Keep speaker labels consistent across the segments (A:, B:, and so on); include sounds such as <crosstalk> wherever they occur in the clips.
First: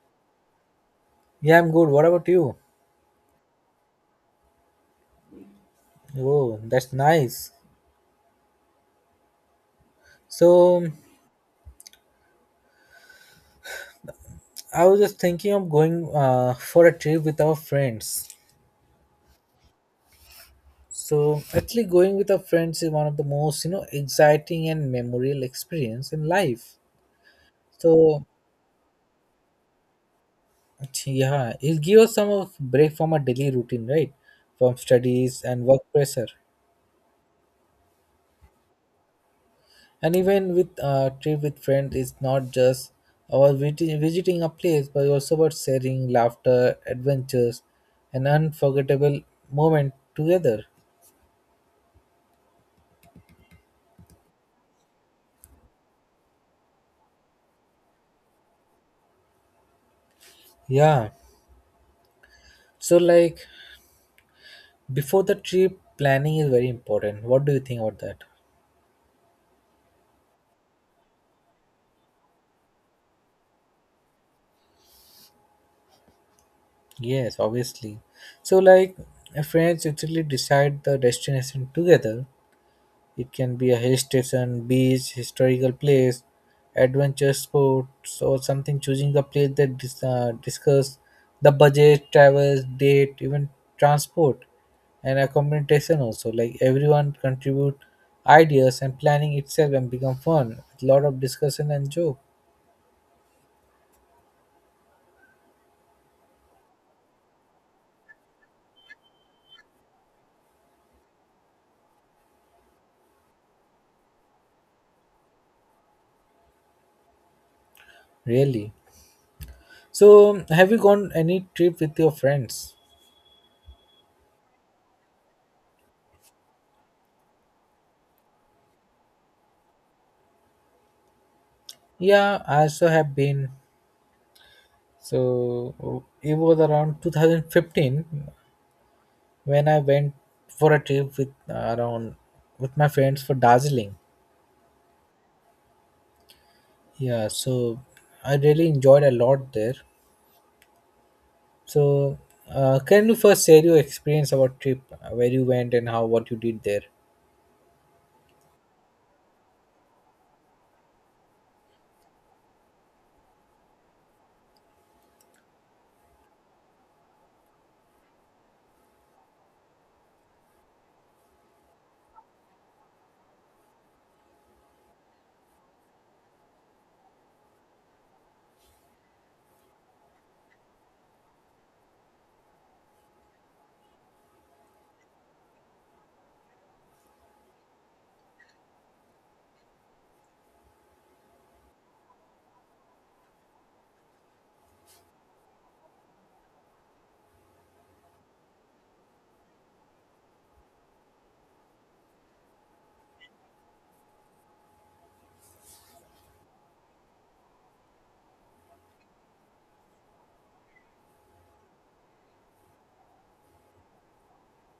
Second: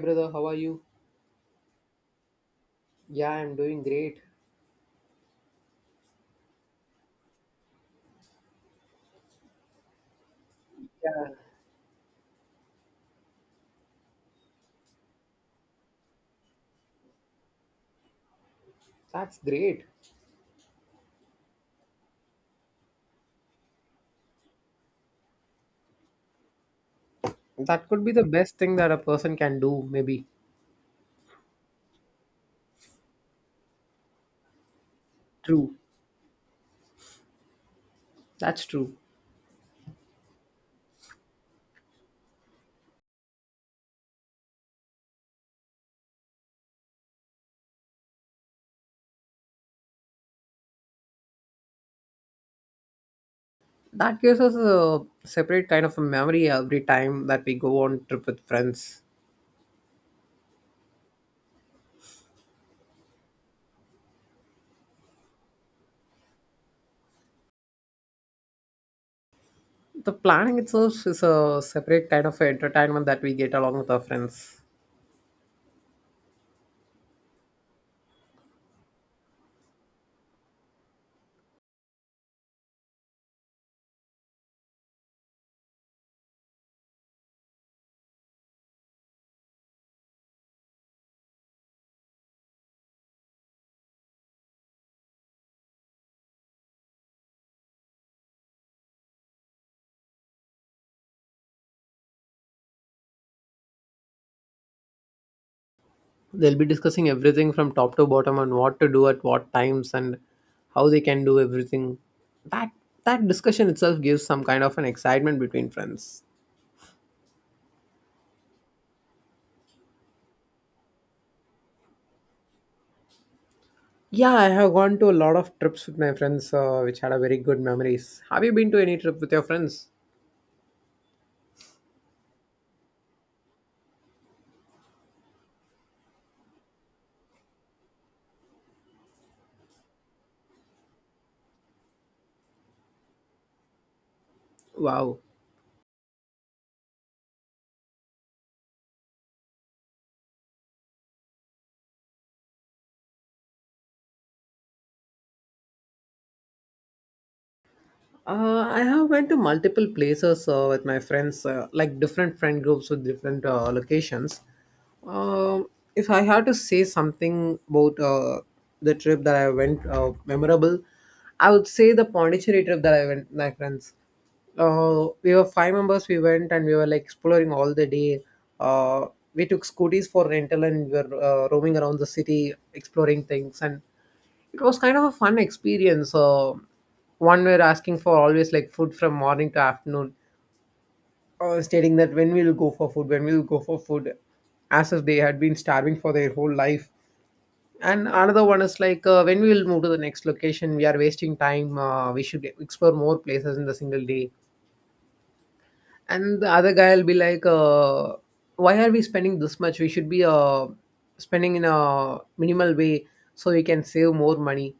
A: Brother, how are you?
B: Yeah, I'm good. What about you?
A: Yeah, I'm doing great.
B: Oh, that's nice. So,
A: Yeah,
B: I was just thinking of going for a trip with our friends.
A: that's great.
B: So, actually, going with our friends is one of the most, exciting and memorable experience in life.
A: That could be the
B: So,
A: best thing that a person can do, maybe.
B: yeah, it gives us some of break from our daily routine, right? From studies and
A: True.
B: work pressure.
A: That's true.
B: And even with a trip with friends, it's not just about visiting a place, but also about sharing laughter, adventures, and unforgettable moment together.
A: That gives us a separate kind of a memory every time that we go on trip with friends.
B: Yeah. So like before the trip, planning is very important. What do you think about that?
A: The planning itself is a separate kind of entertainment that we get along with our friends.
B: Yes, obviously. So like friends actually decide the destination together. It can be a hill station, beach, historical place, adventure sports, or something. Choosing a place that discuss the budget, travels, date, even transport and accommodation also. Like everyone contribute ideas and planning itself and become fun with lot of discussion and joke.
A: They'll be discussing everything from top to bottom on what to do at what times and how they can do everything. That that discussion itself gives some kind of an excitement between friends.
B: Really. So have you gone any trip with your friends?
A: Yeah, I have gone to a lot of trips with my friends, which had a very good memories. Have you been to any trip with your friends?
B: Yeah, I also have been. So it was around 2015 when I went for a trip with around with my friends for Darjeeling.
A: Wow.
B: Yeah, so I really enjoyed a lot there. So, can you first share your experience about trip, where you went and how what you did there?
A: I have went to multiple places with my friends, like different friend groups with different locations. Um, if I had to say something about the trip that I went memorable, I would say the Pondicherry trip that I went with my friends. We were five members. We went and we were like exploring all the day. Uh, we took scooties for rental and we were roaming around the city, exploring things and. It was kind of a fun experience. One were asking for always like food from morning to afternoon, stating that when we'll go for food, when we'll go for food, as if they had been starving for their whole life. And another one is like when we will move to the next location, we are wasting time. We should explore more places in the single day. And the other guy will be like why are we spending this much? We should be spending in a minimal way so we can save more money.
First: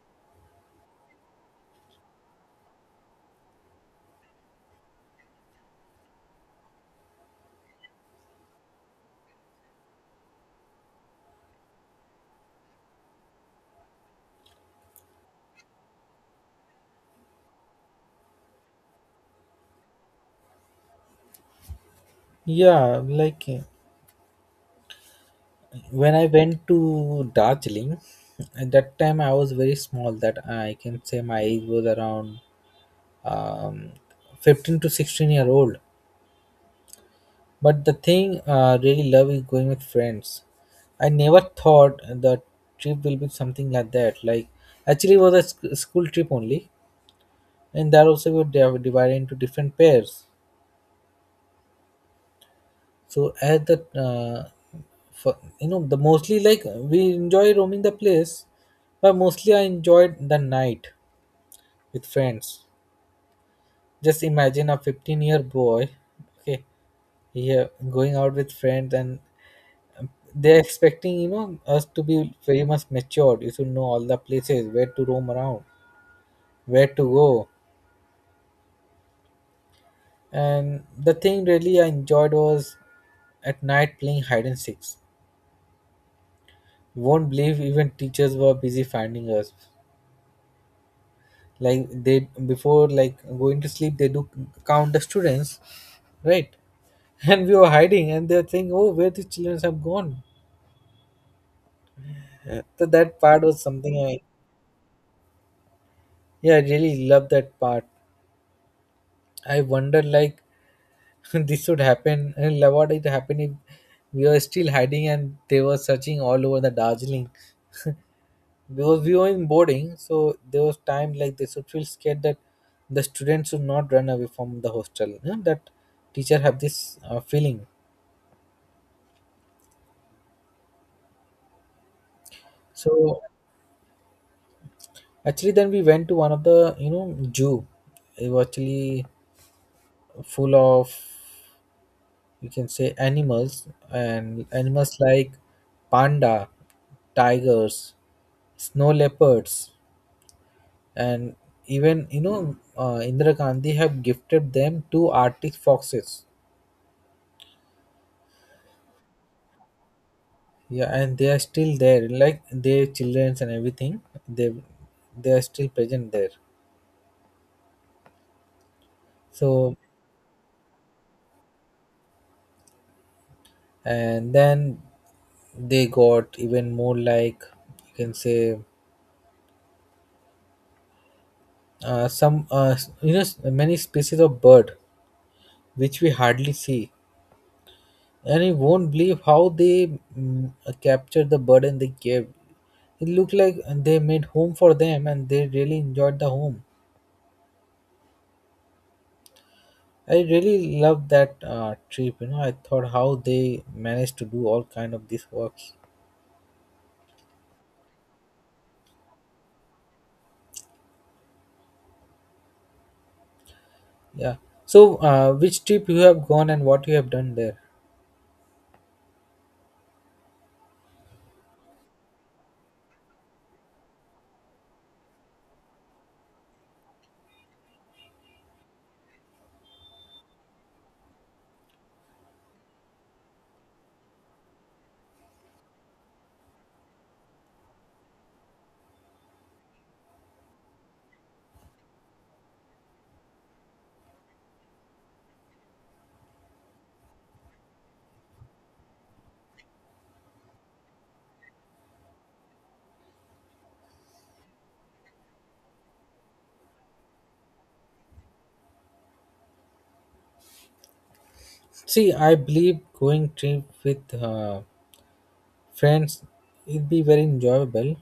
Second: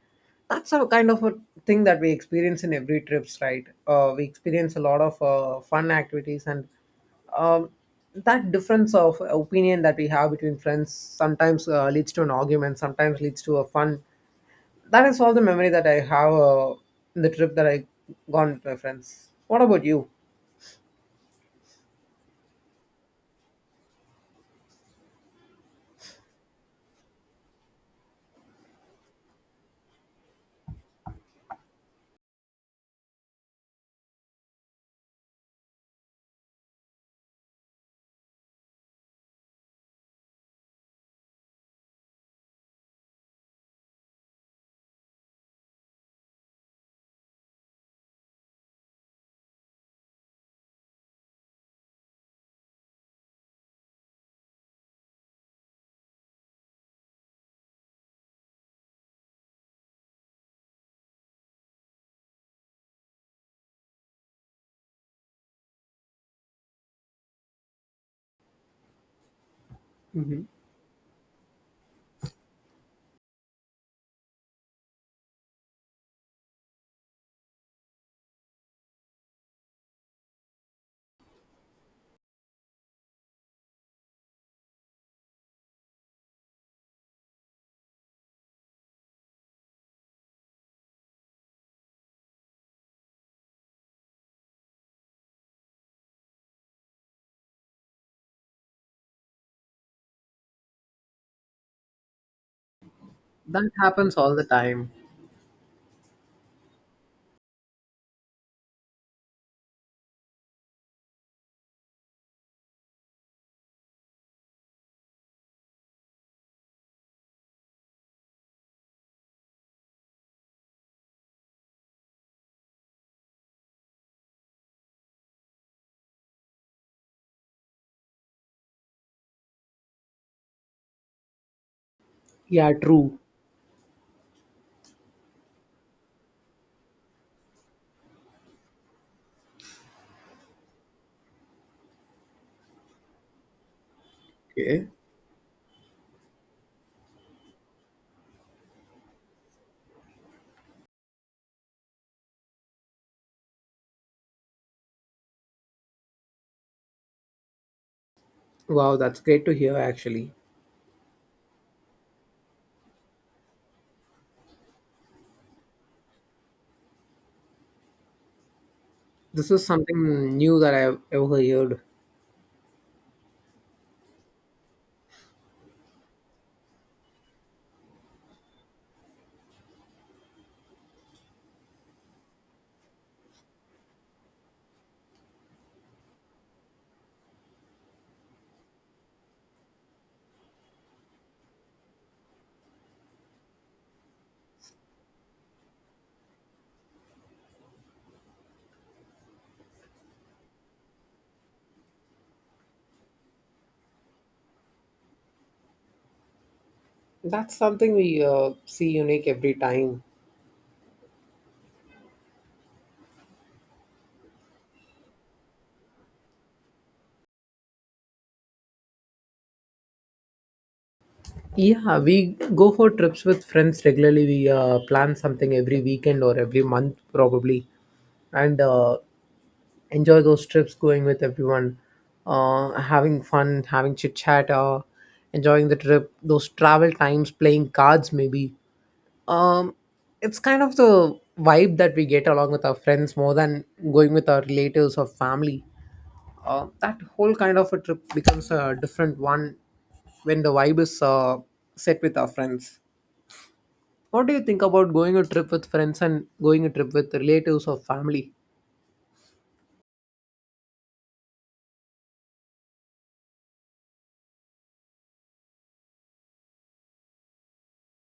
A: That's a kind of a thing that we experience in every trips, right? We experience a lot of fun activities. And um, that difference of opinion that we have between friends sometimes leads to an argument, sometimes leads to a fun. That is all the memory that I have in the trip that I gone with my friends. What about you?
B: Yeah, like when I went to Darjeeling, at that time I was very small. That I can say my age was around um, 15 to 16 year old. But the thing I really love is going with friends. I never thought the trip will be something like that. Like, actually, it was a school trip only, and there also we were divided into different pairs. So I had for, the mostly like we enjoy roaming the place, but mostly I enjoyed the night with friends. Just imagine a 15-year boy, okay, yeah, going out with friends, and
A: Mhm.
B: they're expecting us to be very much matured. You should know all the places where to roam around, where to go. And the thing really I enjoyed was at night playing hide and seeks. You won't believe, even teachers were busy finding us. Like they, before like going to sleep, they do count the students, right? <laughs> And we were hiding, and they're saying, oh, where the children have gone? So that part was
A: That
B: something
A: happens
B: I,
A: all the time.
B: yeah, I really loved that part. I wonder like <laughs> this would happen, and what it happened if we were still hiding and they were searching all over the Darjeeling, because we were in boarding. So there was time like they should feel scared that the students should not run away from the hostel, you know, that teacher have this feeling.
A: Yeah, true.
B: So actually then we went to one of the zoo. It was actually full of, you can say, animals and
A: Okay.
B: animals, like panda, tigers, snow leopards, and even Indira Gandhi have gifted them two Arctic foxes.
A: Wow, that's great to hear actually.
B: Yeah, and they are still there, like their childrens and everything. They they are still present there.
A: This is
B: So,
A: something new that I've ever heard.
B: and then they got even more like, you can say, some you know many species of bird which we hardly see. And you won't believe how they captured the bird and they gave. It looked like they made home for them, and they really enjoyed the home. I really loved that trip. You know, I thought how they managed to do all kind of these works.
A: That's something we see unique every time.
B: Yeah. So, which trip you have gone and what you have done there?
A: Yeah, we go for trips with friends regularly. We plan something every weekend or every month, probably, and enjoy those trips going with everyone, having fun, having chit chat, enjoying the trip, those travel times, playing cards, maybe. Um, it's kind of the vibe that we get along with our friends more than going with our relatives or family. That whole kind of a trip becomes a different one when the vibe is set with our friends. What do you think about going a trip with friends and going a trip with relatives or family?
B: See, I believe going trip with friends it'd be very enjoyable,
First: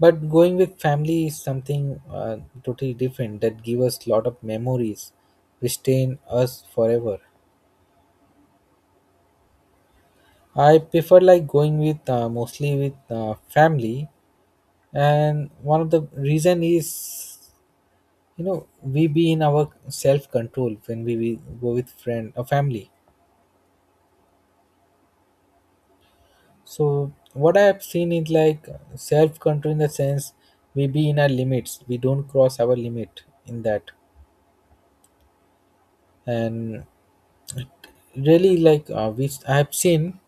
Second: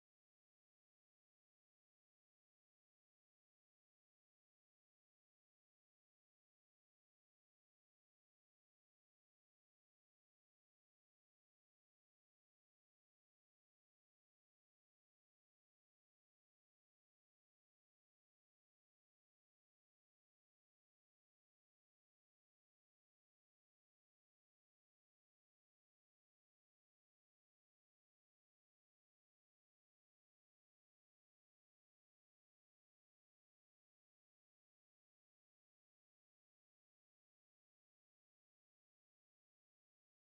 B: but going with family is something totally different that give us lot of memories which stay in us forever. I prefer like going with mostly with family. And one of the reason is, we be in our self control when we go with friend or family. So what I have seen is like self control in the sense we be in our limits, we don't cross our limit in that. And really, like which I have seen,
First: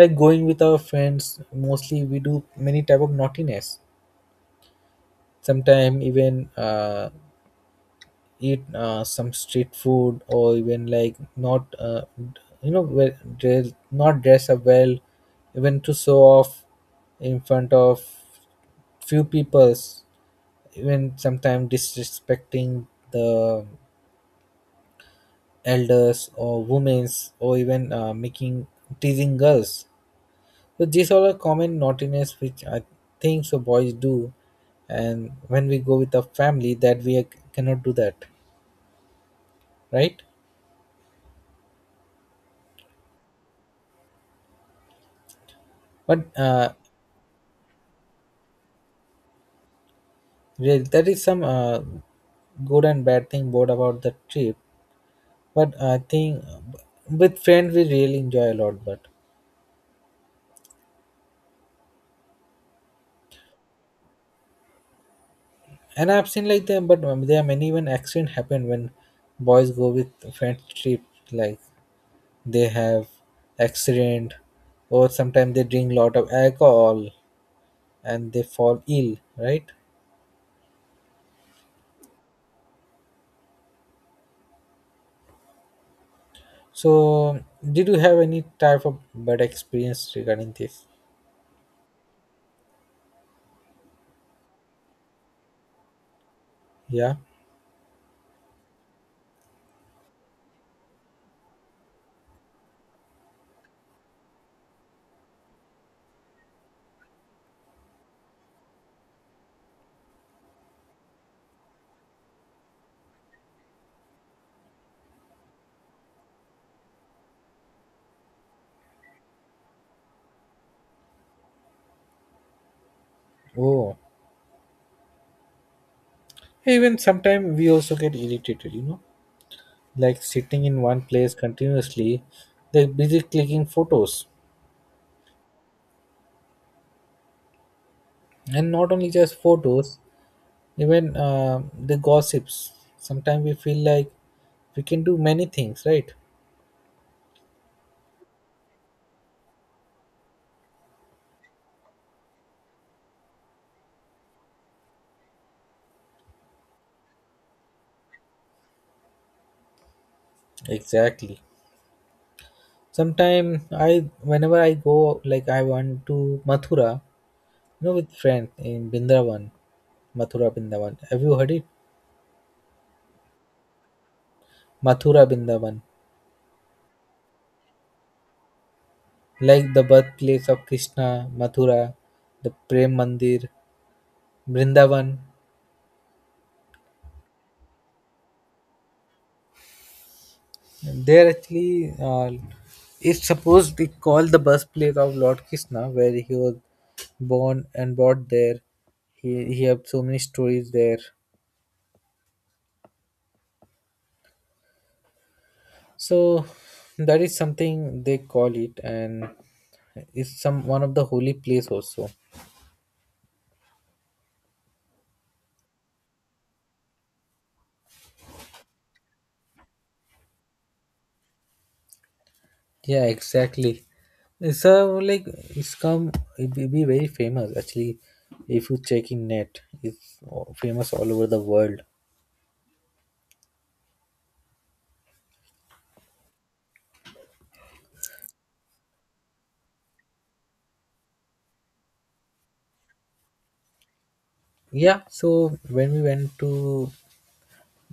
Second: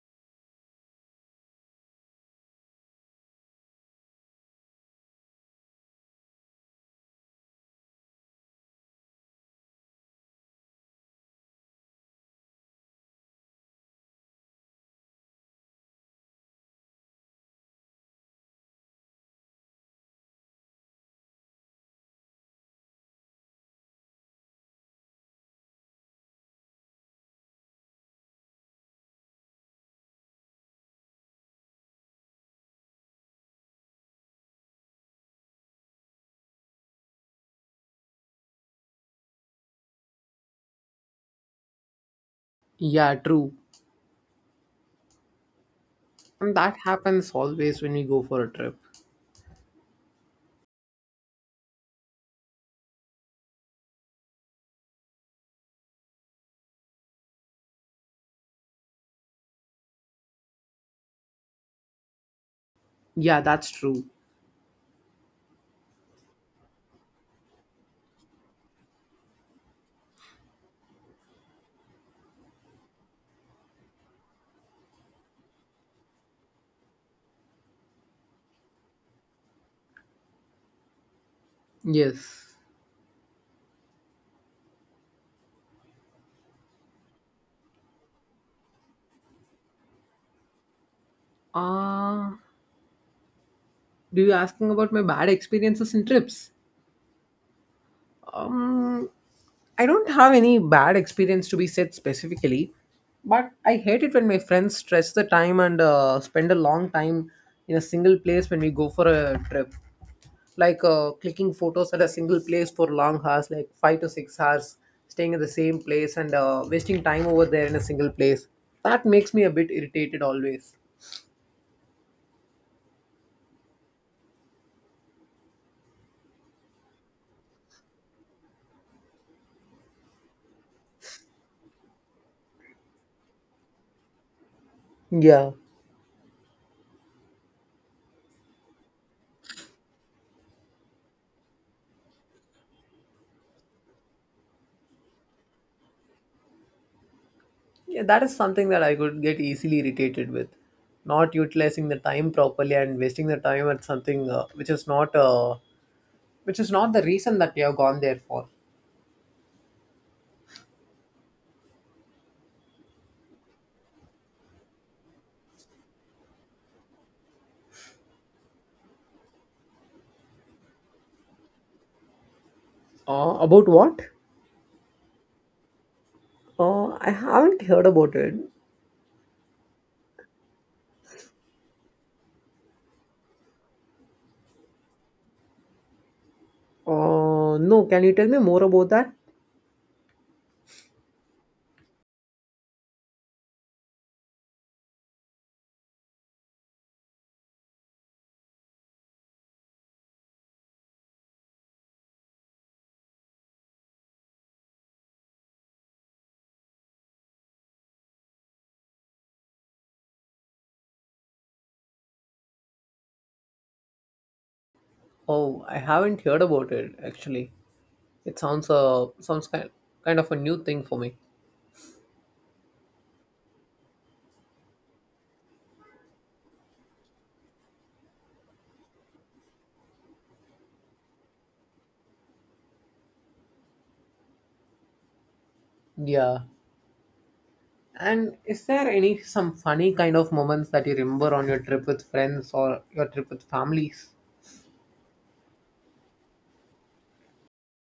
B: like going with our friends mostly we do many type of naughtiness. Sometimes even eat some street food or even like not you know well, dress, not dress up well, even to show off in front of few peoples, even sometimes disrespecting the elders or women's, or even making teasing girls. So these are a common naughtiness which I think so boys do, and when we go with a family, that we cannot do that, right?
A: Yeah, true.
B: But
A: And that happens always when we go for a trip.
B: yeah, that is some good and bad thing both about the trip. But I think with friends we really enjoy a lot. But
A: Yeah, that's true.
B: and I've seen like them, but there are many even accident happen when boys go with friends trip. Like they have accident, or sometimes they drink lot of alcohol and they fall ill, right?
A: Yes.
B: So did you have any type of bad experience regarding this?
A: Uh, do you asking about my bad experiences in trips?
B: Yeah.
A: Um, I don't have any bad experience to be said specifically, but I hate it when my friends stretch the time and spend a long time in a single place when we go for a trip. Like clicking photos at a single place for long hours, like 5 to 6 hours, staying at the same place and wasting time over there in a single place. That makes me a bit irritated always.
B: Oh, hey, even sometimes we also get irritated, like sitting in one place continuously, they're busy clicking photos.
A: Yeah.
B: And not only just photos, even the gossips, sometimes we feel like we can do many things, right?
A: Yeah, that is something that I could get easily irritated with. Not utilizing the time properly and wasting the time at something which is not the reason that you have gone there for.
B: Exactly. Sometimes I, whenever I go, like I want to Mathura, you know, with friend in Bindravan, Mathura Bindavan. Have you heard it?
A: About what?
B: Mathura Bindavan.
A: I haven't heard about it.
B: Like the birthplace of Krishna, Mathura, the Prem Mandir, Brindavan.
A: No, can you tell me more about that?
B: There actually, it's supposed to be called the birthplace of Lord Krishna, where he was born and brought there. He had so many stories there. So that is something they call it, and it's some one of the holy place also.
A: Oh, I haven't heard about it actually. It sounds kind of a new thing for me.
B: Yeah, exactly. So like it will be very famous actually if you check in net, it's famous all over the world.
A: Yeah. And is there any some funny kind of moments that you remember on your trip with friends or your trip with families?
B: Yeah, so when we went to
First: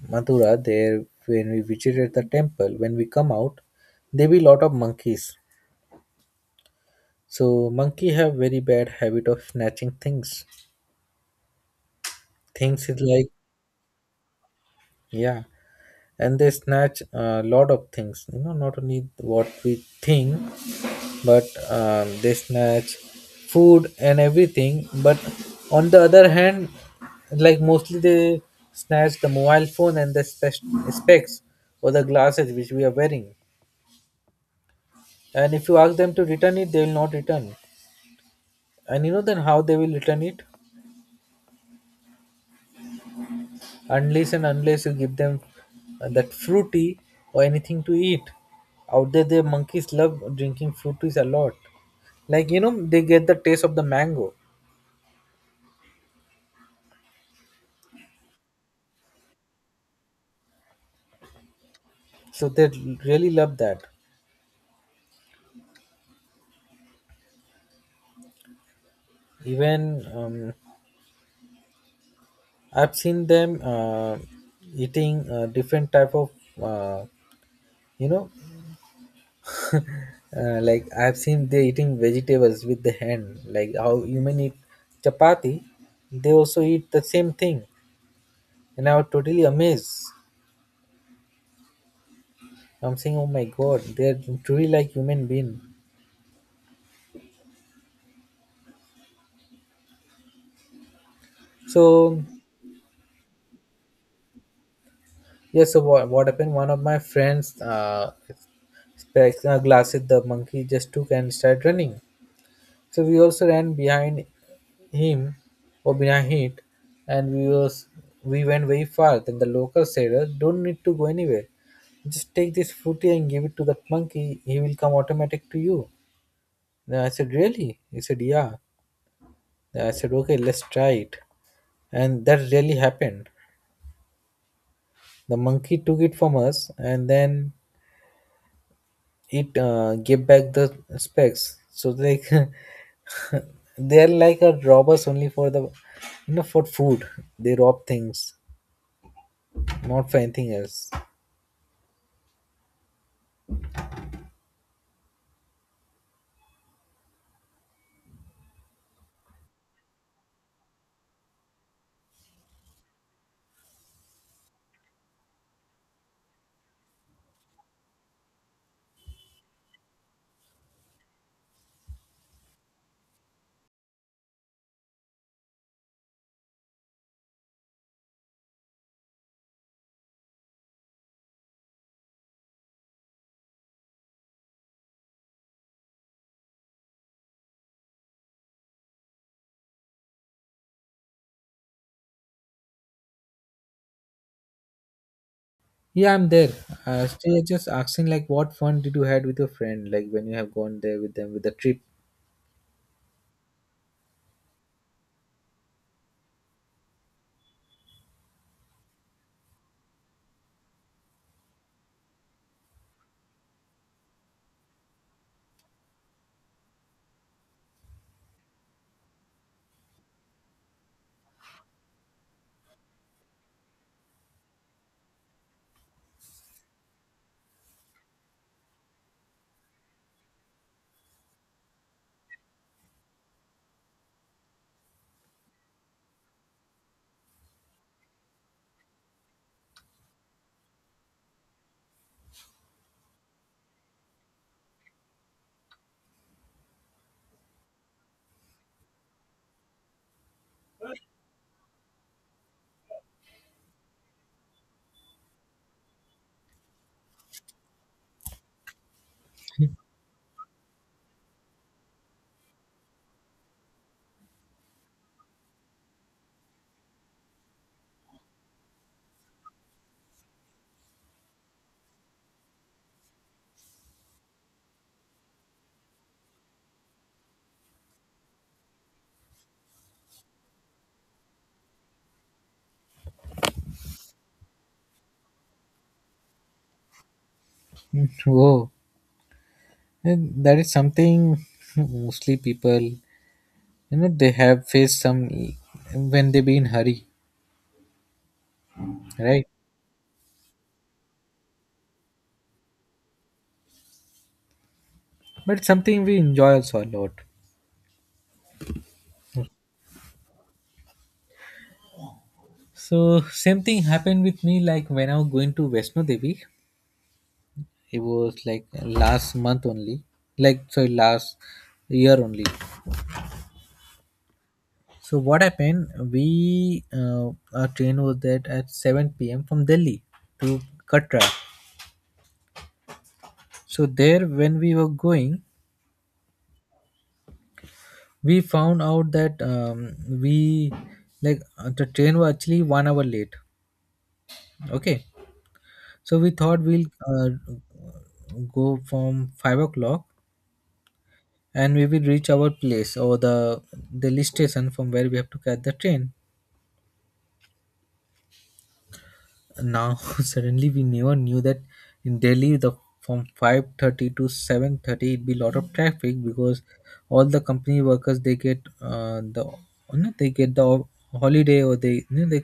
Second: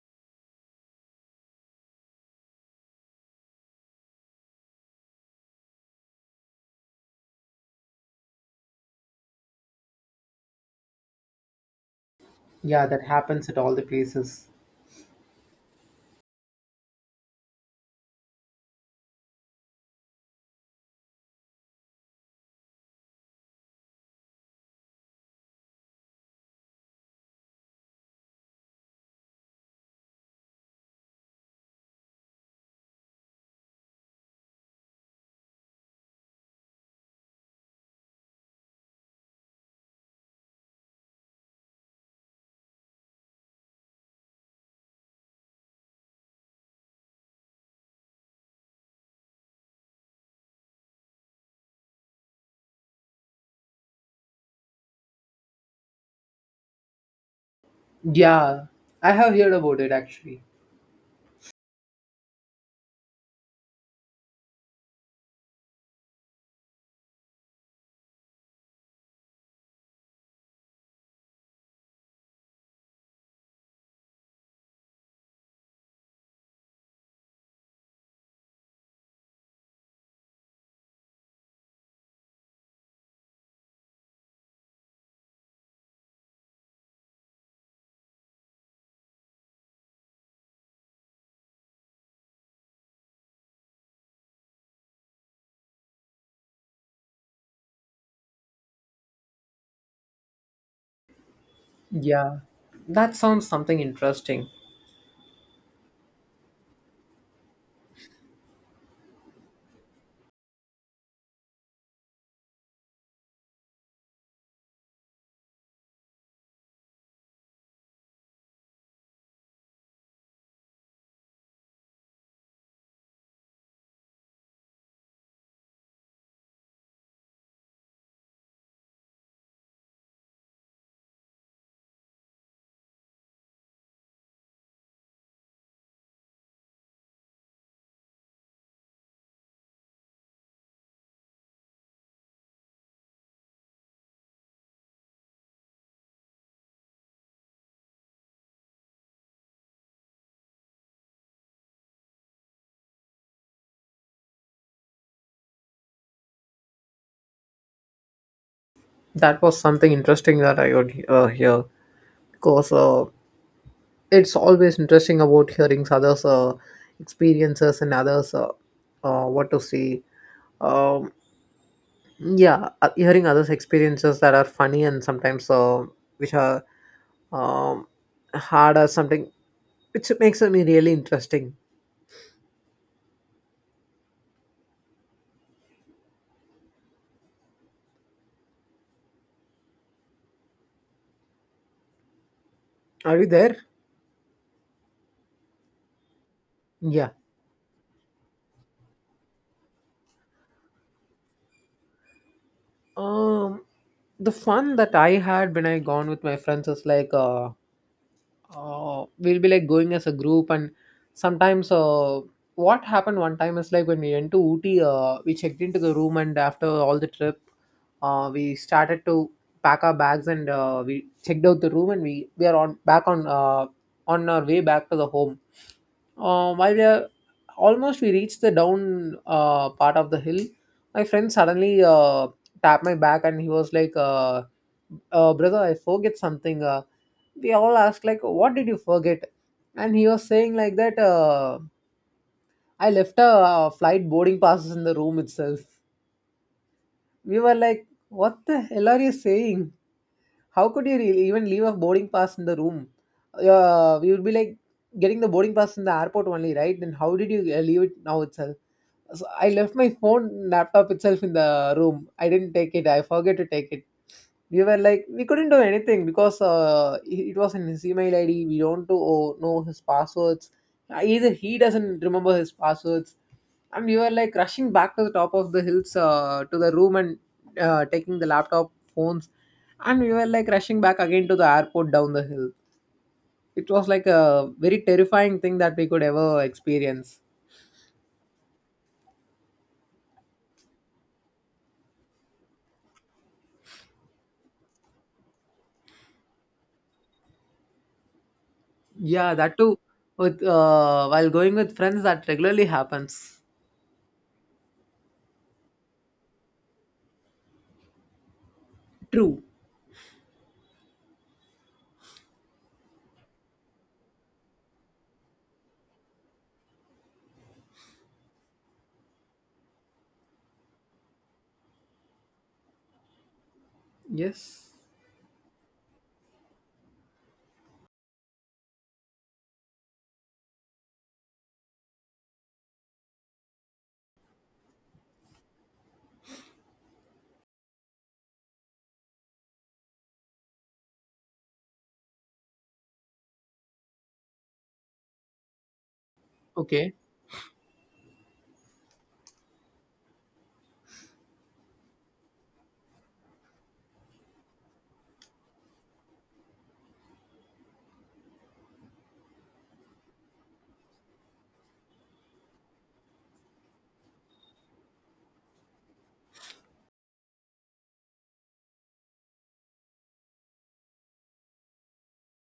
B: Mathura, there, when we visited the temple, when we come out, there be lot of monkeys. So monkey have very bad habit of snatching things.
A: Yeah,
B: Things is
A: that
B: like,
A: happens at all the places.
B: yeah, and they snatch a lot of things, not only what we think. But they snatch food and everything. But on the other hand, like mostly they snatch the mobile phone and the specs or the glasses which we are wearing. And if you ask them to return it, they will not return. And then how they will return it? Unless and unless you give them that fruity or anything to eat. Out there the monkeys love drinking fruities a lot, like they get the taste of the mango.
A: Yeah, I have heard about it actually.
B: So they really love that. Even I've seen them eating different type of uh, you know like I've seen they eating vegetables with the hand like how human eat chapati. They also eat the same thing. And I was totally amazed. I'm saying, oh my god, they're truly like human being. So,
A: Yeah, that sounds something interesting.
B: yeah, so what happened? One of my friends, specs, glasses, the monkey just took and started running. So we also ran behind him, or behind it, and we went very far. Then the local said, Don't need to go anywhere. Just take this fruity and give it to the monkey. He will come automatic to you." Then I said, really? He said, yeah. Then I said, okay, let's try it. And that really happened. The monkey took it from us, and then it gave back the specs. So like <laughs> they are like a robbers only for the for food. They rob things, not for anything else.
A: That was something interesting that I would hear because it's always interesting about hearing others' experiences and others' what to say. Um, yeah, hearing others' experiences that are funny and sometimes which are um, hard or something, which makes me really interesting. Are you there?
B: Yeah, I'm there. Uh,
A: Yeah.
B: still just asking like, what fun did you had with your friend? Like when you have gone there with them with the trip. <laughs>
A: Um, the fun that I had when I gone with my friends is like we'll be like going as a group. And sometimes what happened one time is like when we went to Ooty, we checked into the room, and after all the trip, we started to pack our bags, and we checked out the room, and we are on back on our way back to the home. While we are almost we reached the down part of the hill, my friend suddenly tapped my back and he was like, "Brother, I forget something." We all asked like, "What did you forget?" And he was saying like that, "I left a flight boarding passes in the room itself." We were like, "What the hell are you saying? How could you really even leave a boarding pass in the room?" We would be like getting the boarding pass in the airport only, right? Then how did you leave it now itself? So I left my phone laptop itself in the room. I didn't take it. I forget to take it. We were like we couldn't do anything because it was in his email ID. We don't know his passwords. Either he doesn't remember his passwords, and we were like rushing back to the top of the hills, to the room, and taking the laptop phones, and we were like rushing back again to the airport down the hill. It was like a very terrifying thing that we could ever experience.
B: Whoa, and that is something <laughs> mostly people, they have faced some when they be in hurry,
A: Yeah,
B: right?
A: that too. With while going with friends, that regularly happens.
B: But it's something we enjoy also a lot.
A: True.
B: So same thing happened with me like when I was going to Vaishno Devi. It was like last month only, like sorry, last year only.
A: Yes.
B: So what happened? We Our train was there at 7 p.m. from Delhi to Katra. So there when we were going, we found out that we like the train was actually 1 hour late. Okay, so we thought we'll
A: Okay.
B: go from 5 o'clock and we will reach our place or the Delhi station from where we have to catch the train. Now <laughs> suddenly we never knew that in Delhi the from 5:30 to 7:30 it be lot of traffic because all the company workers they get the they get the holiday or they they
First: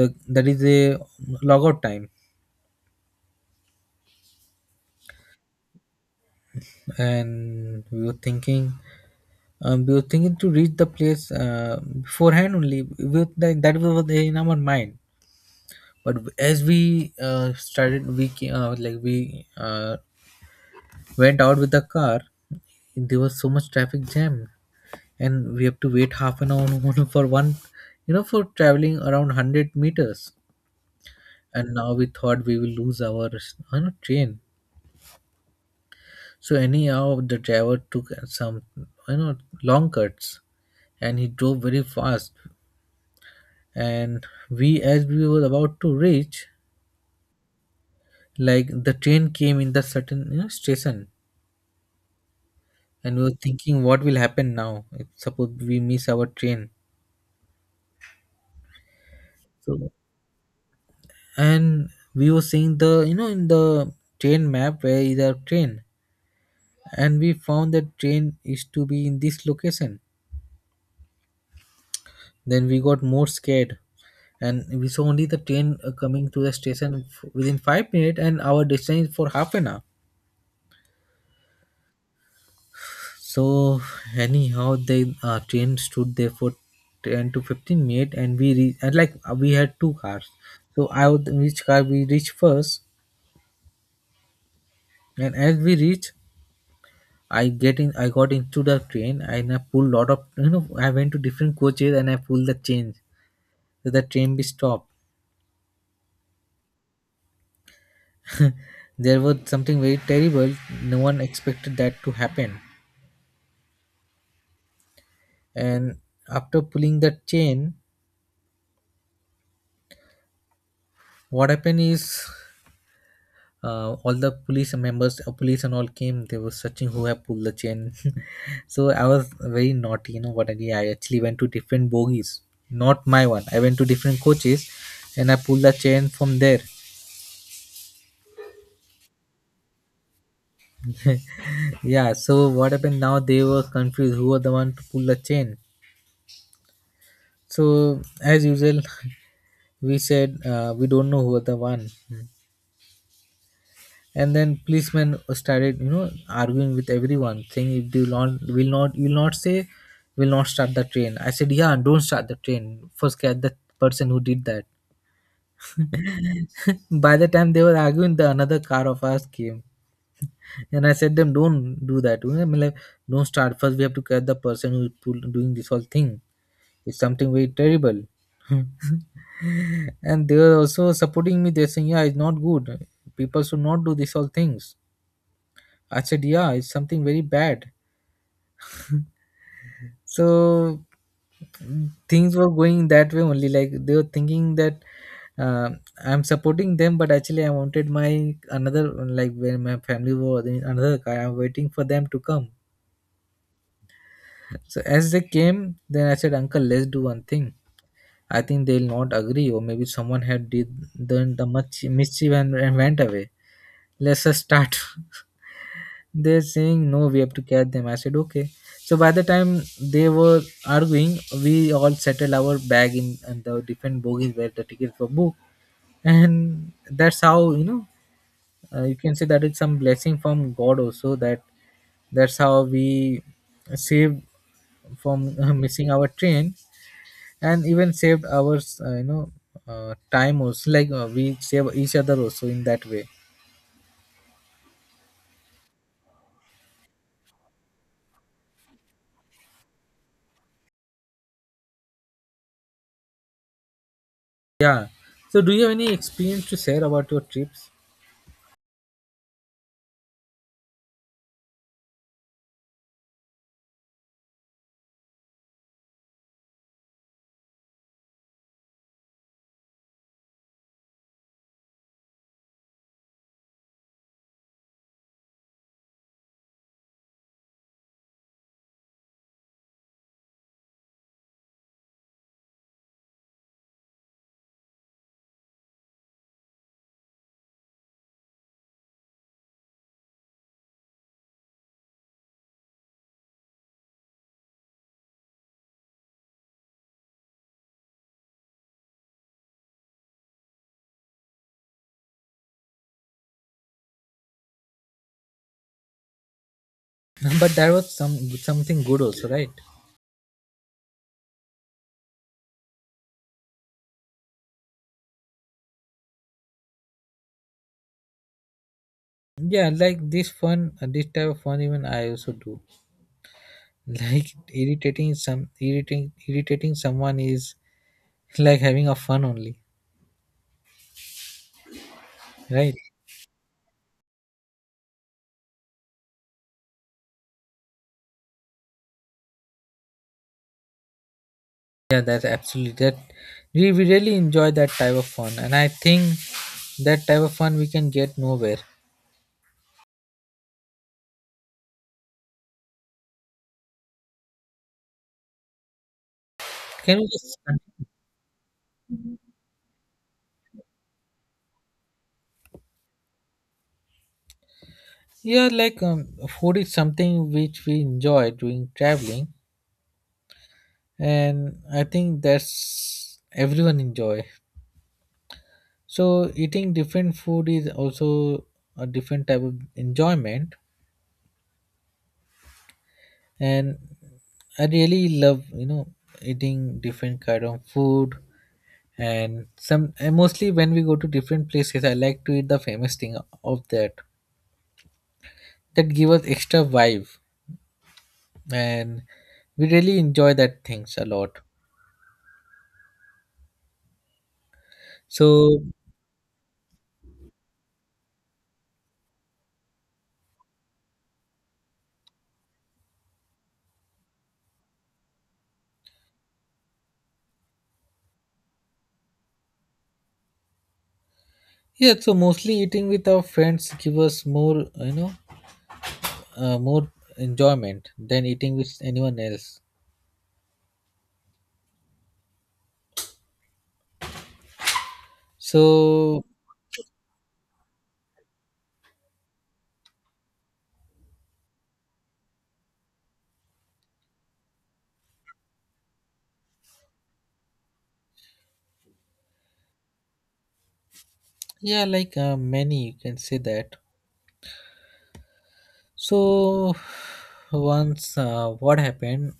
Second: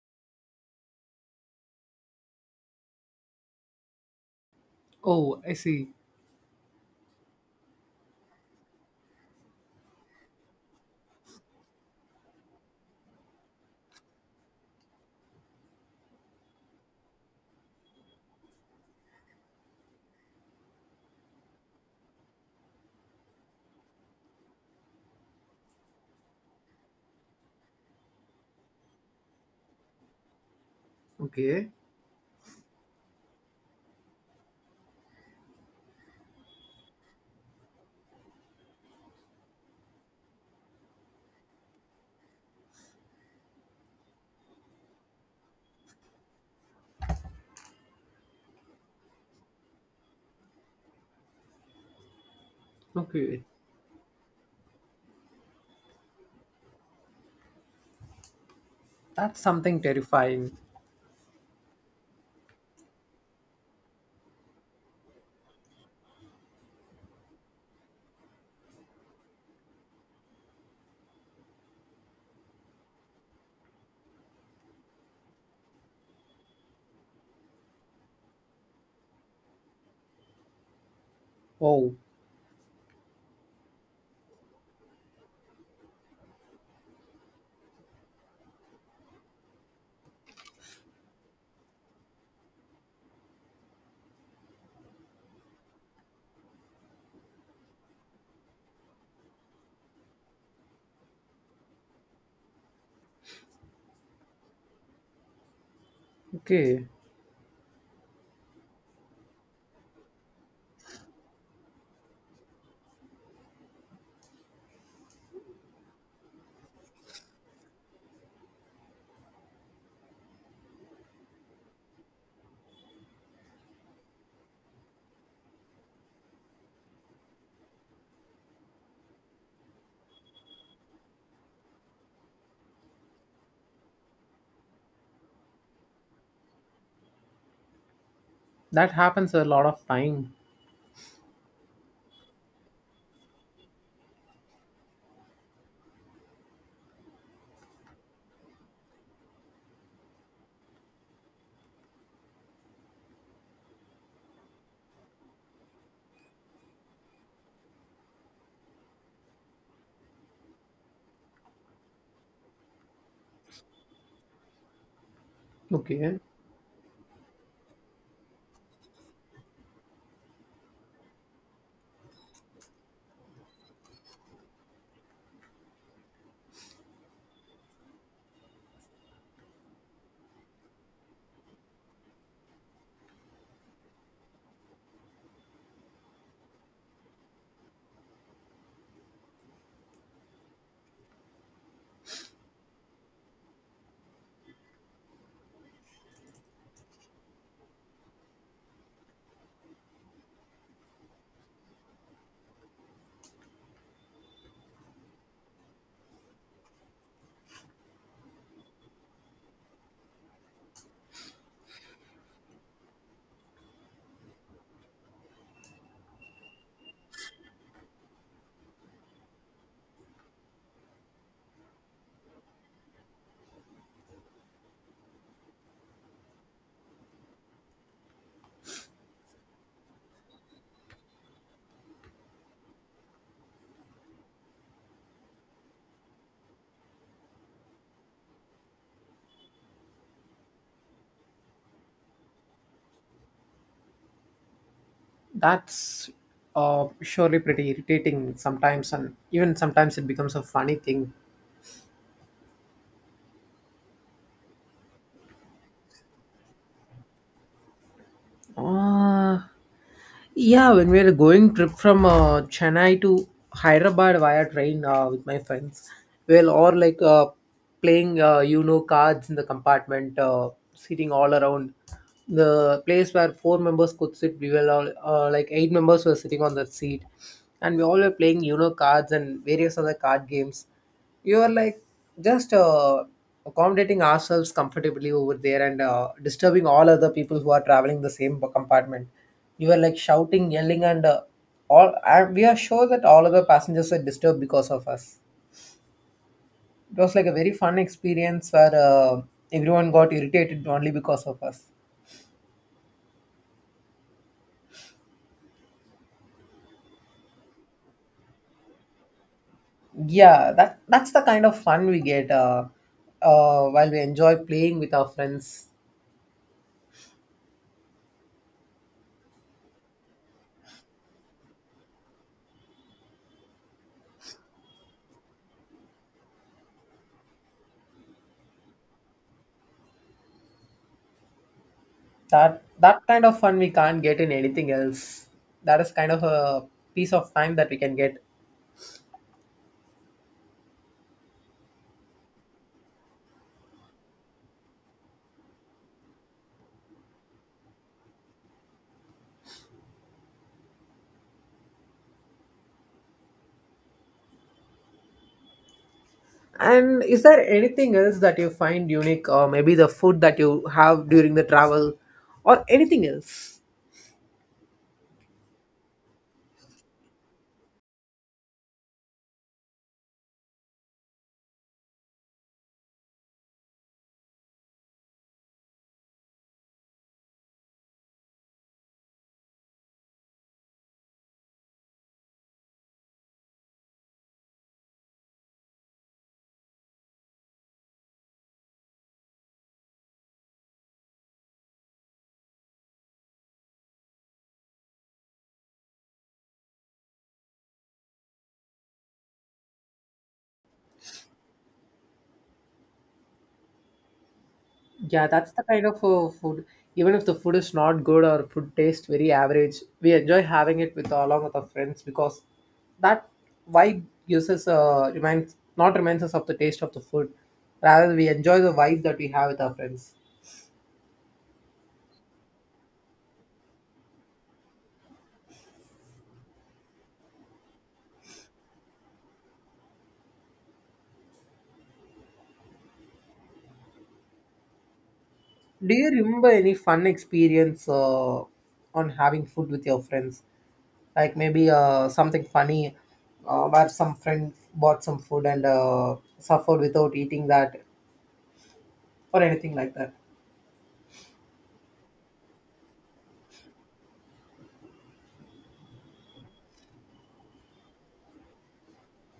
B: the that is a logout time.
A: Oh, I see.
B: And we were thinking, we were thinking to reach the place beforehand only with, like, that was in our mind, but as we started, we came, like we went out with the car, there was so much traffic jam, and we have to wait half an hour <laughs> for one, for traveling around 100 meters.
A: Okay.
B: And now we thought we will lose our, train. So anyhow, the driver took some, long cuts, and he drove very fast. And we, as we were about to reach, like, the train came in the certain, station. And we were
A: Okay.
B: thinking what will happen now if suppose we miss our train.
A: That's something
B: So,
A: terrifying.
B: and we were seeing the, in the train map, where is our train. And we found that train is to be in this location. Then we got more scared, and we saw only the train coming to the station f- within 5 minutes, and our destination is for half an hour.
A: Oh,
B: So anyhow the train stood there for 10 to 15 minutes, and we re- and like we had 2 cars. So I would, which car we reached first. And as we reached, I get in. I got into the train and I pulled lot of, I went to different coaches and I pulled the change so the train be stopped.
A: okay.
B: There was something very terrible. No one expected that to happen. And after pulling that chain, what happened is all the police members, police and all came. They were searching who have pulled the chain. <laughs> So I was very naughty. You know what I did? I actually went to different bogies, not my one. I went to different coaches, and I pulled the chain from there.
A: That happens a lot of time.
B: Yeah, so what happened, now they were confused who was the one to pull the chain. So, as usual, <laughs> we said we don't know who was the one. And then policemen started, you know, arguing with everyone, saying if they will not, will not say, will not start the train. I said, yeah, don't start the train, first get the person who did that.
A: Okay.
B: <laughs> By the time they were arguing, the another car of ours came. And I said them, don't do that. I mean, like, don't start. First, we have to catch the person who is pull- doing this whole thing. It's something very terrible. <laughs> And they were also supporting me. They're saying, yeah, it's not good. People should not do this all things. I said, yeah, it's something very bad. So things were going that way only, like they were thinking that uh, I'm supporting them, but actually I wanted my another, like, when my family was in another car, I'm waiting for them to come. So as they came, then I said, uncle, let's do one thing. I think they'll not agree, or maybe someone had did done the much mischief and, went away. Let's just start. <laughs> They're saying, no, we have to catch them. I said, okay. So by the time they were arguing, we all settled our bag in the different bogies where the tickets were booked. And that's how, you know, you can say that it's some blessing from God also, that that's how we saved from <laughs> missing our train, and even saved our you know, time also, like we save each other also in that way.
A: That's surely pretty irritating sometimes, and even sometimes it becomes a funny thing.
B: Yeah, so do you have any experience to share about your trips?
A: Uh, yeah, when we were going trip from Chennai to Hyderabad via train with my friends, well, or like playing cards in the compartment, sitting all around the place where four members could sit. We were all like eight members were sitting on that seat, and we all were playing cards and various other card games. You are like just accommodating ourselves comfortably over there and disturbing all other people who are traveling the same compartment. You are like shouting yelling and all, and we are sure that all other passengers are disturbed because of us. It was like a very fun experience where everyone got irritated only because of us.
B: <laughs> But there was some something good also, right?
A: Yeah, that's the kind of fun we get while we enjoy playing with our friends.
B: Yeah, like this fun, this type of fun even I also do. <laughs> Like irritating some, irritating someone is <laughs> like having a fun only.
A: That
B: Right.
A: that kind of fun we can't get in anything else. That is kind of a piece of time that we can get.
B: Yeah, that's absolutely that. We, really enjoy that type of fun, and I think that type of fun we can get nowhere. Can
A: And
B: we
A: is
B: just,
A: there anything else that you find unique, or maybe the food that you have during the travel, or anything else?
B: yeah, like, food is something which we enjoy doing traveling, and I think that's everyone enjoy. So eating different food is also a different type of enjoyment. And I really love, you know, eating different kind of food. And some, and mostly when we go to different places, I like to eat the famous thing of that, that give us extra vibe. And we really enjoy that things a lot.
A: Yeah, that's
B: So,
A: the kind of food. Even if the food is not good or food tastes very average, we enjoy having it with along with our friends because that vibe gives us reminds not reminds us of the taste of the food. Rather, we enjoy the vibe that we have with our friends.
B: yeah, so mostly eating with our friends give us more, more enjoyment than eating with anyone else.
A: Do you
B: So,
A: remember any fun experience on having food with your friends? Like maybe something funny where some friend bought some food and suffered without eating that or anything like that.
B: yeah, like many, you can say that. So, once what happened,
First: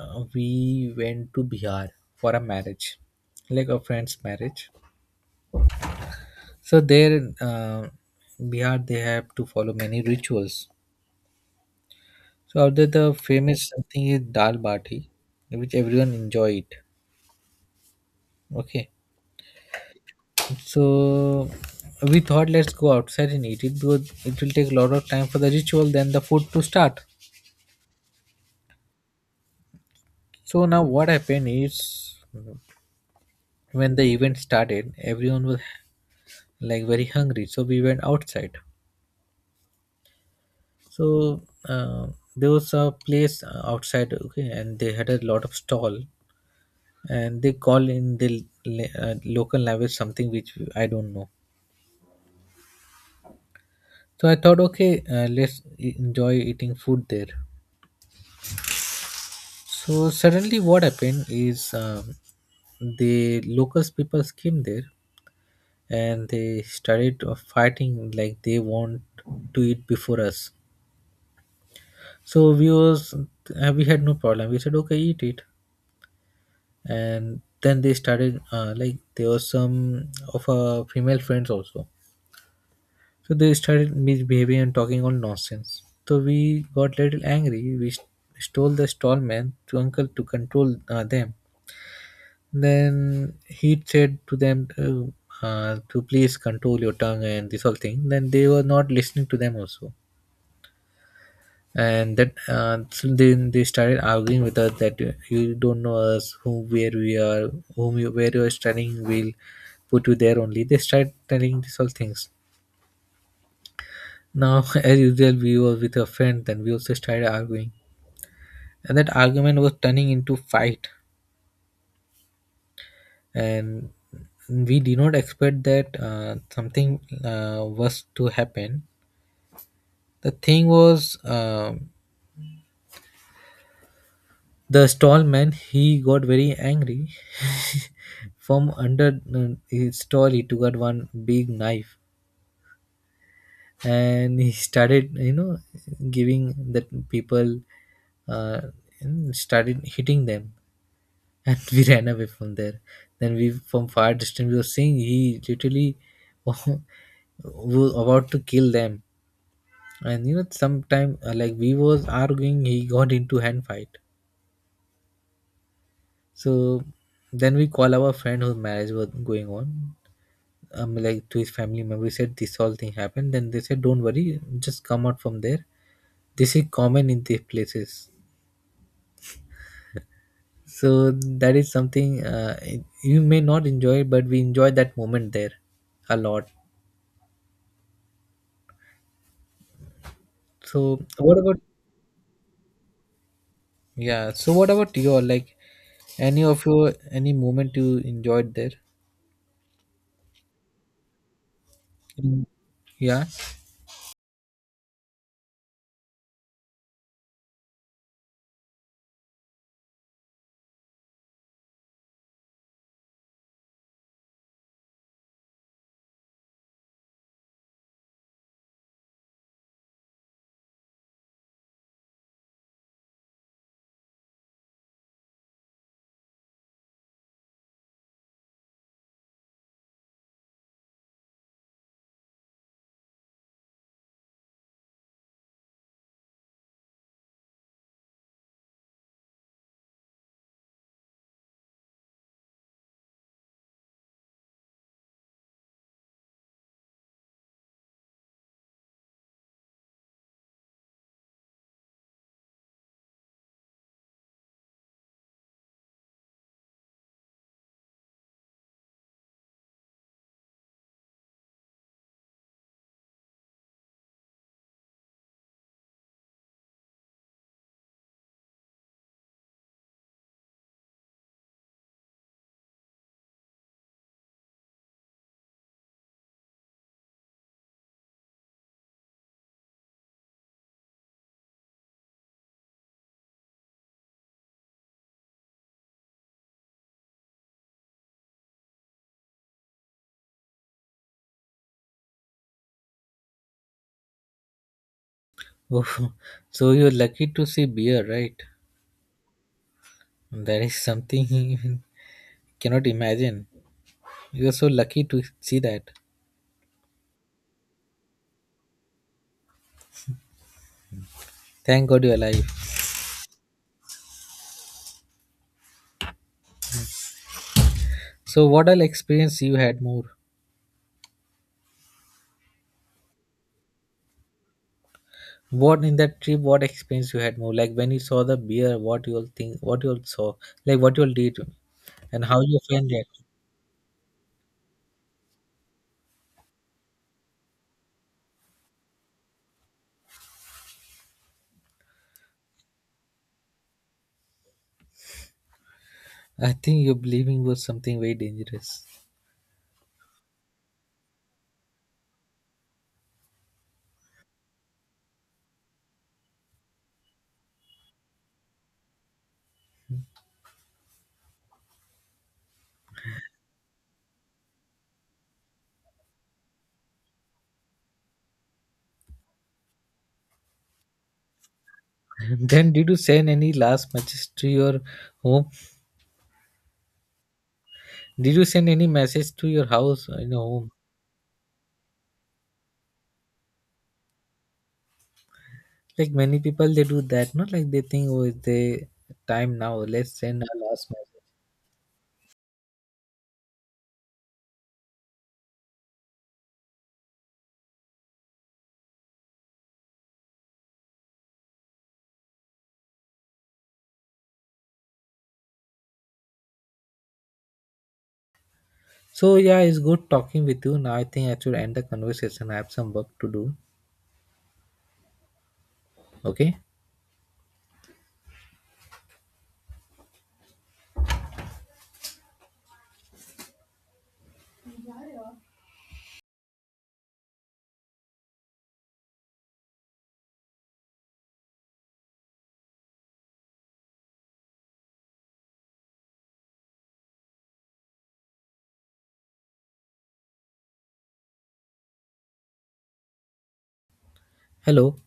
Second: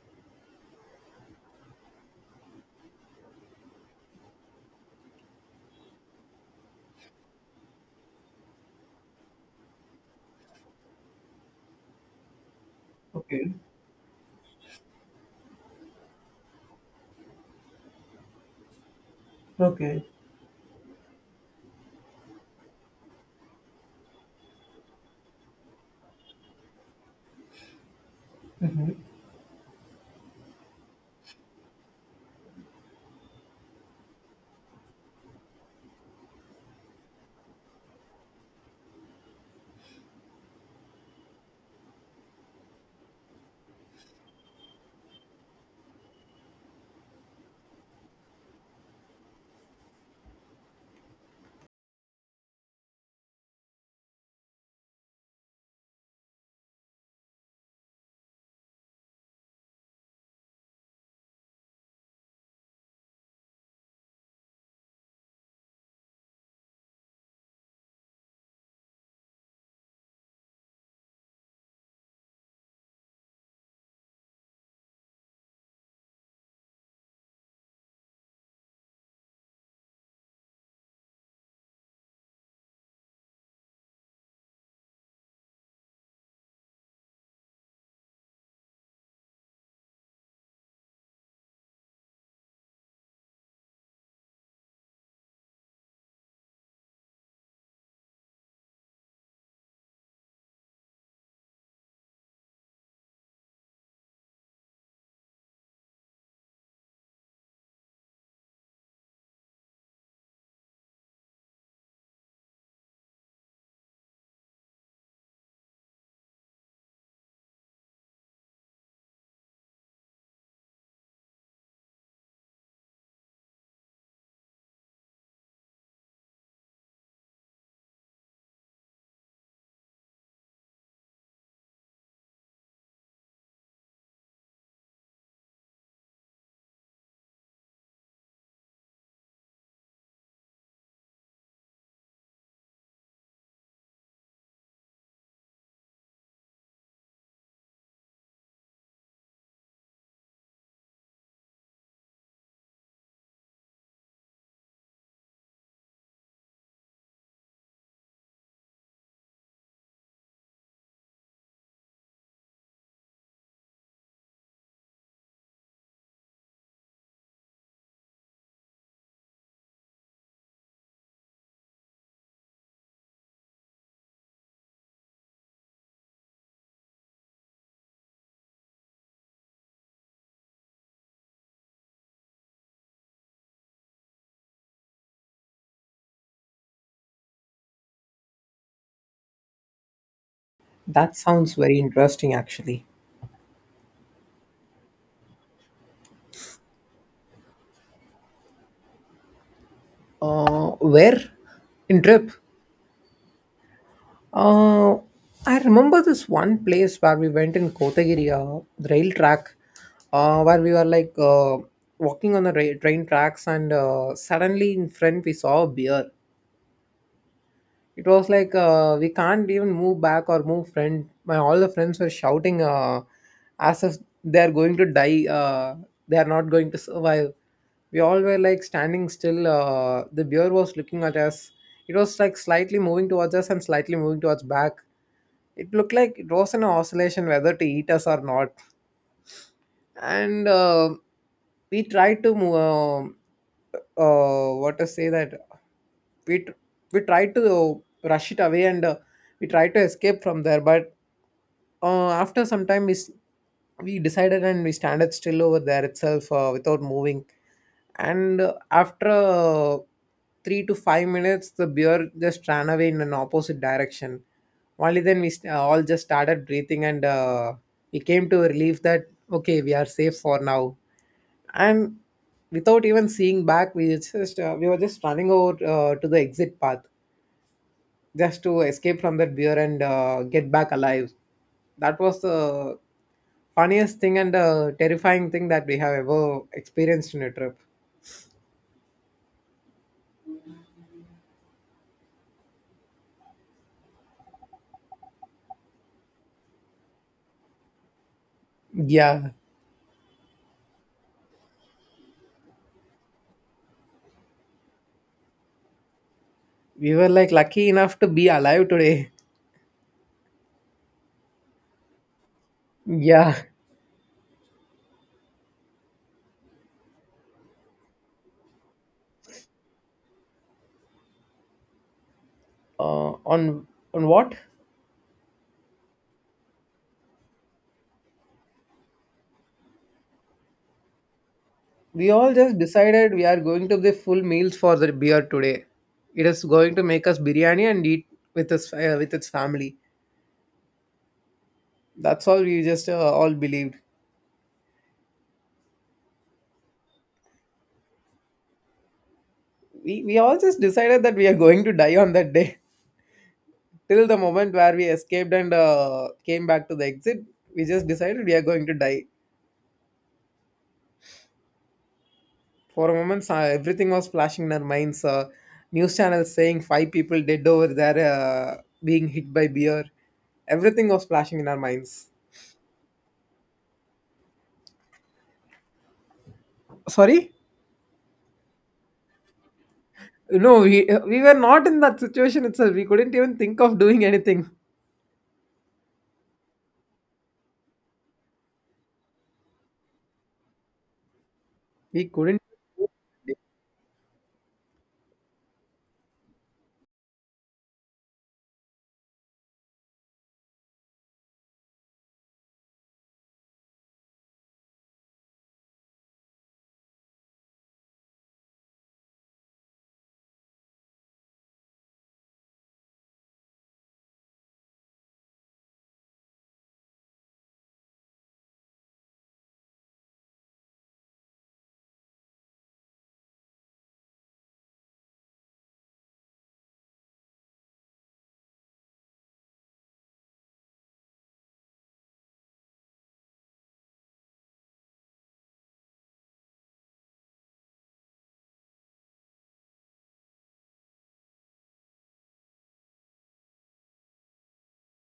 B: we went to Bihar for a marriage, like a friend's marriage. So, there, Bihar, they have to follow many rituals. So, out there, the
A: Okay.
B: famous thing is dal bati, which everyone enjoy it. Okay,
A: Okay.
B: so we thought let's go outside and eat it because it will take a lot of time for the ritual, then the food to start. So now what happened is when the event started everyone was like very hungry, so we went outside. So uh, there was a place outside, okay, and they had a lot of stall, and they call in the la- local language something which I don't know. So I thought, okay, let's e- enjoy eating food there. So suddenly what happened is, the locals people came there and they started fighting, like they want to eat before us. So we was we had no problem. We said, okay, eat it. And then they started, like, there was some of our female friends also. So they started misbehaving and talking all nonsense. So we got little angry. We st- stole the stall man to uncle to control them. Then he said to them to please control your tongue and this whole thing. Then they were not listening to them also. And that so then they started arguing with us that you don't know us, who where we are, whom you, where you are studying, will put you there only. They started telling these all things. Now <laughs> as usual, we were with a friend, then we also started arguing, and that argument was turning into fight. And we did not expect that something was to happen. The thing was, um, the stall man, he got very angry. <laughs> From under his stall he took out one big knife, and he started, you know, giving the people uh, started hitting them. And <laughs> we ran away from there. Then we, from far distance, we were seeing he literally <laughs> was about to kill them. And, you know, sometime like we was arguing, he got into hand fight. So then we call our friend whose marriage was going on, like, to his family member. We said this whole thing happened. Then they said, "Don't worry, just come out from there." This is common in these places. So that is something, it- you may not enjoy, but we enjoy that moment there a lot. So
A: That
B: what
A: sounds
B: about,
A: very interesting actually.
B: yeah? So what about your, like, any of your, any moment you enjoyed there?
A: Where? In trip?
B: Mm. Yeah.
A: Uh, I remember this one place where we went in Kotagiri, the rail track, where we were like walking on the train tracks, and suddenly in front we saw a bear. It was like we can't even move back or move friend my all the friends were shouting as if they are going to die, they are not going to survive. We all were like standing still, the bear was looking at us. It was like slightly moving towards us and slightly moving towards back. It looked like it was an oscillation whether to eat us or not. And we try to move, what to say that we tr- we try to rush it away, and we try to escape from there, but after some time, we decided and we standed still over there itself without moving. And after 3 to 5 minutes, the beer just ran away in an opposite direction. Only then all just started breathing, and we came to a relief that, okay, we are safe for now. And without even seeing back, we were just running over to the exit path just to escape from that beer and get back alive. That was the funniest thing and terrifying thing that we have ever experienced in a trip.
B: <laughs> Oh, so you're lucky to see beer, right?
A: Yeah,
B: That is something. <laughs> Cannot imagine. You're so lucky to see that.
A: we were like lucky enough to be alive today.
B: Thank God you're alive.
A: Yeah.
B: So what all experience you had more?
A: On what?
B: What in that trip? What experience you had more? Like when you saw the beer, what you all think? What you all saw? Like what you all did,
A: We
B: and
A: all
B: how
A: just
B: your friend
A: decided
B: reacted?
A: we are going to the full meals for the beer today. It is going to make us biryani and eat with us with its family. That's all we just all believed.
B: I think your believing was something very dangerous.
A: We all just decided that we are going to die on that day. Till the moment where we escaped and came back to the exit, we just decided we are going to die. For a moment, everything was flashing in our minds, news channels saying five people dead over there, being hit by beer. Everything was flashing in our minds.
B: <laughs> Then did you send any last message to your home?
A: Sorry.
B: Did you send any message to your house or in your
A: No,
B: home?
A: we were not in that situation itself. We couldn't even think of doing anything.
B: Like many people, they do that. Not like they think, oh, it's the time now. Let's send a last message.
A: We couldn't
B: So yeah, it's good talking with you. Now I think I should end the conversation. I have some work to do. Okay. Hello.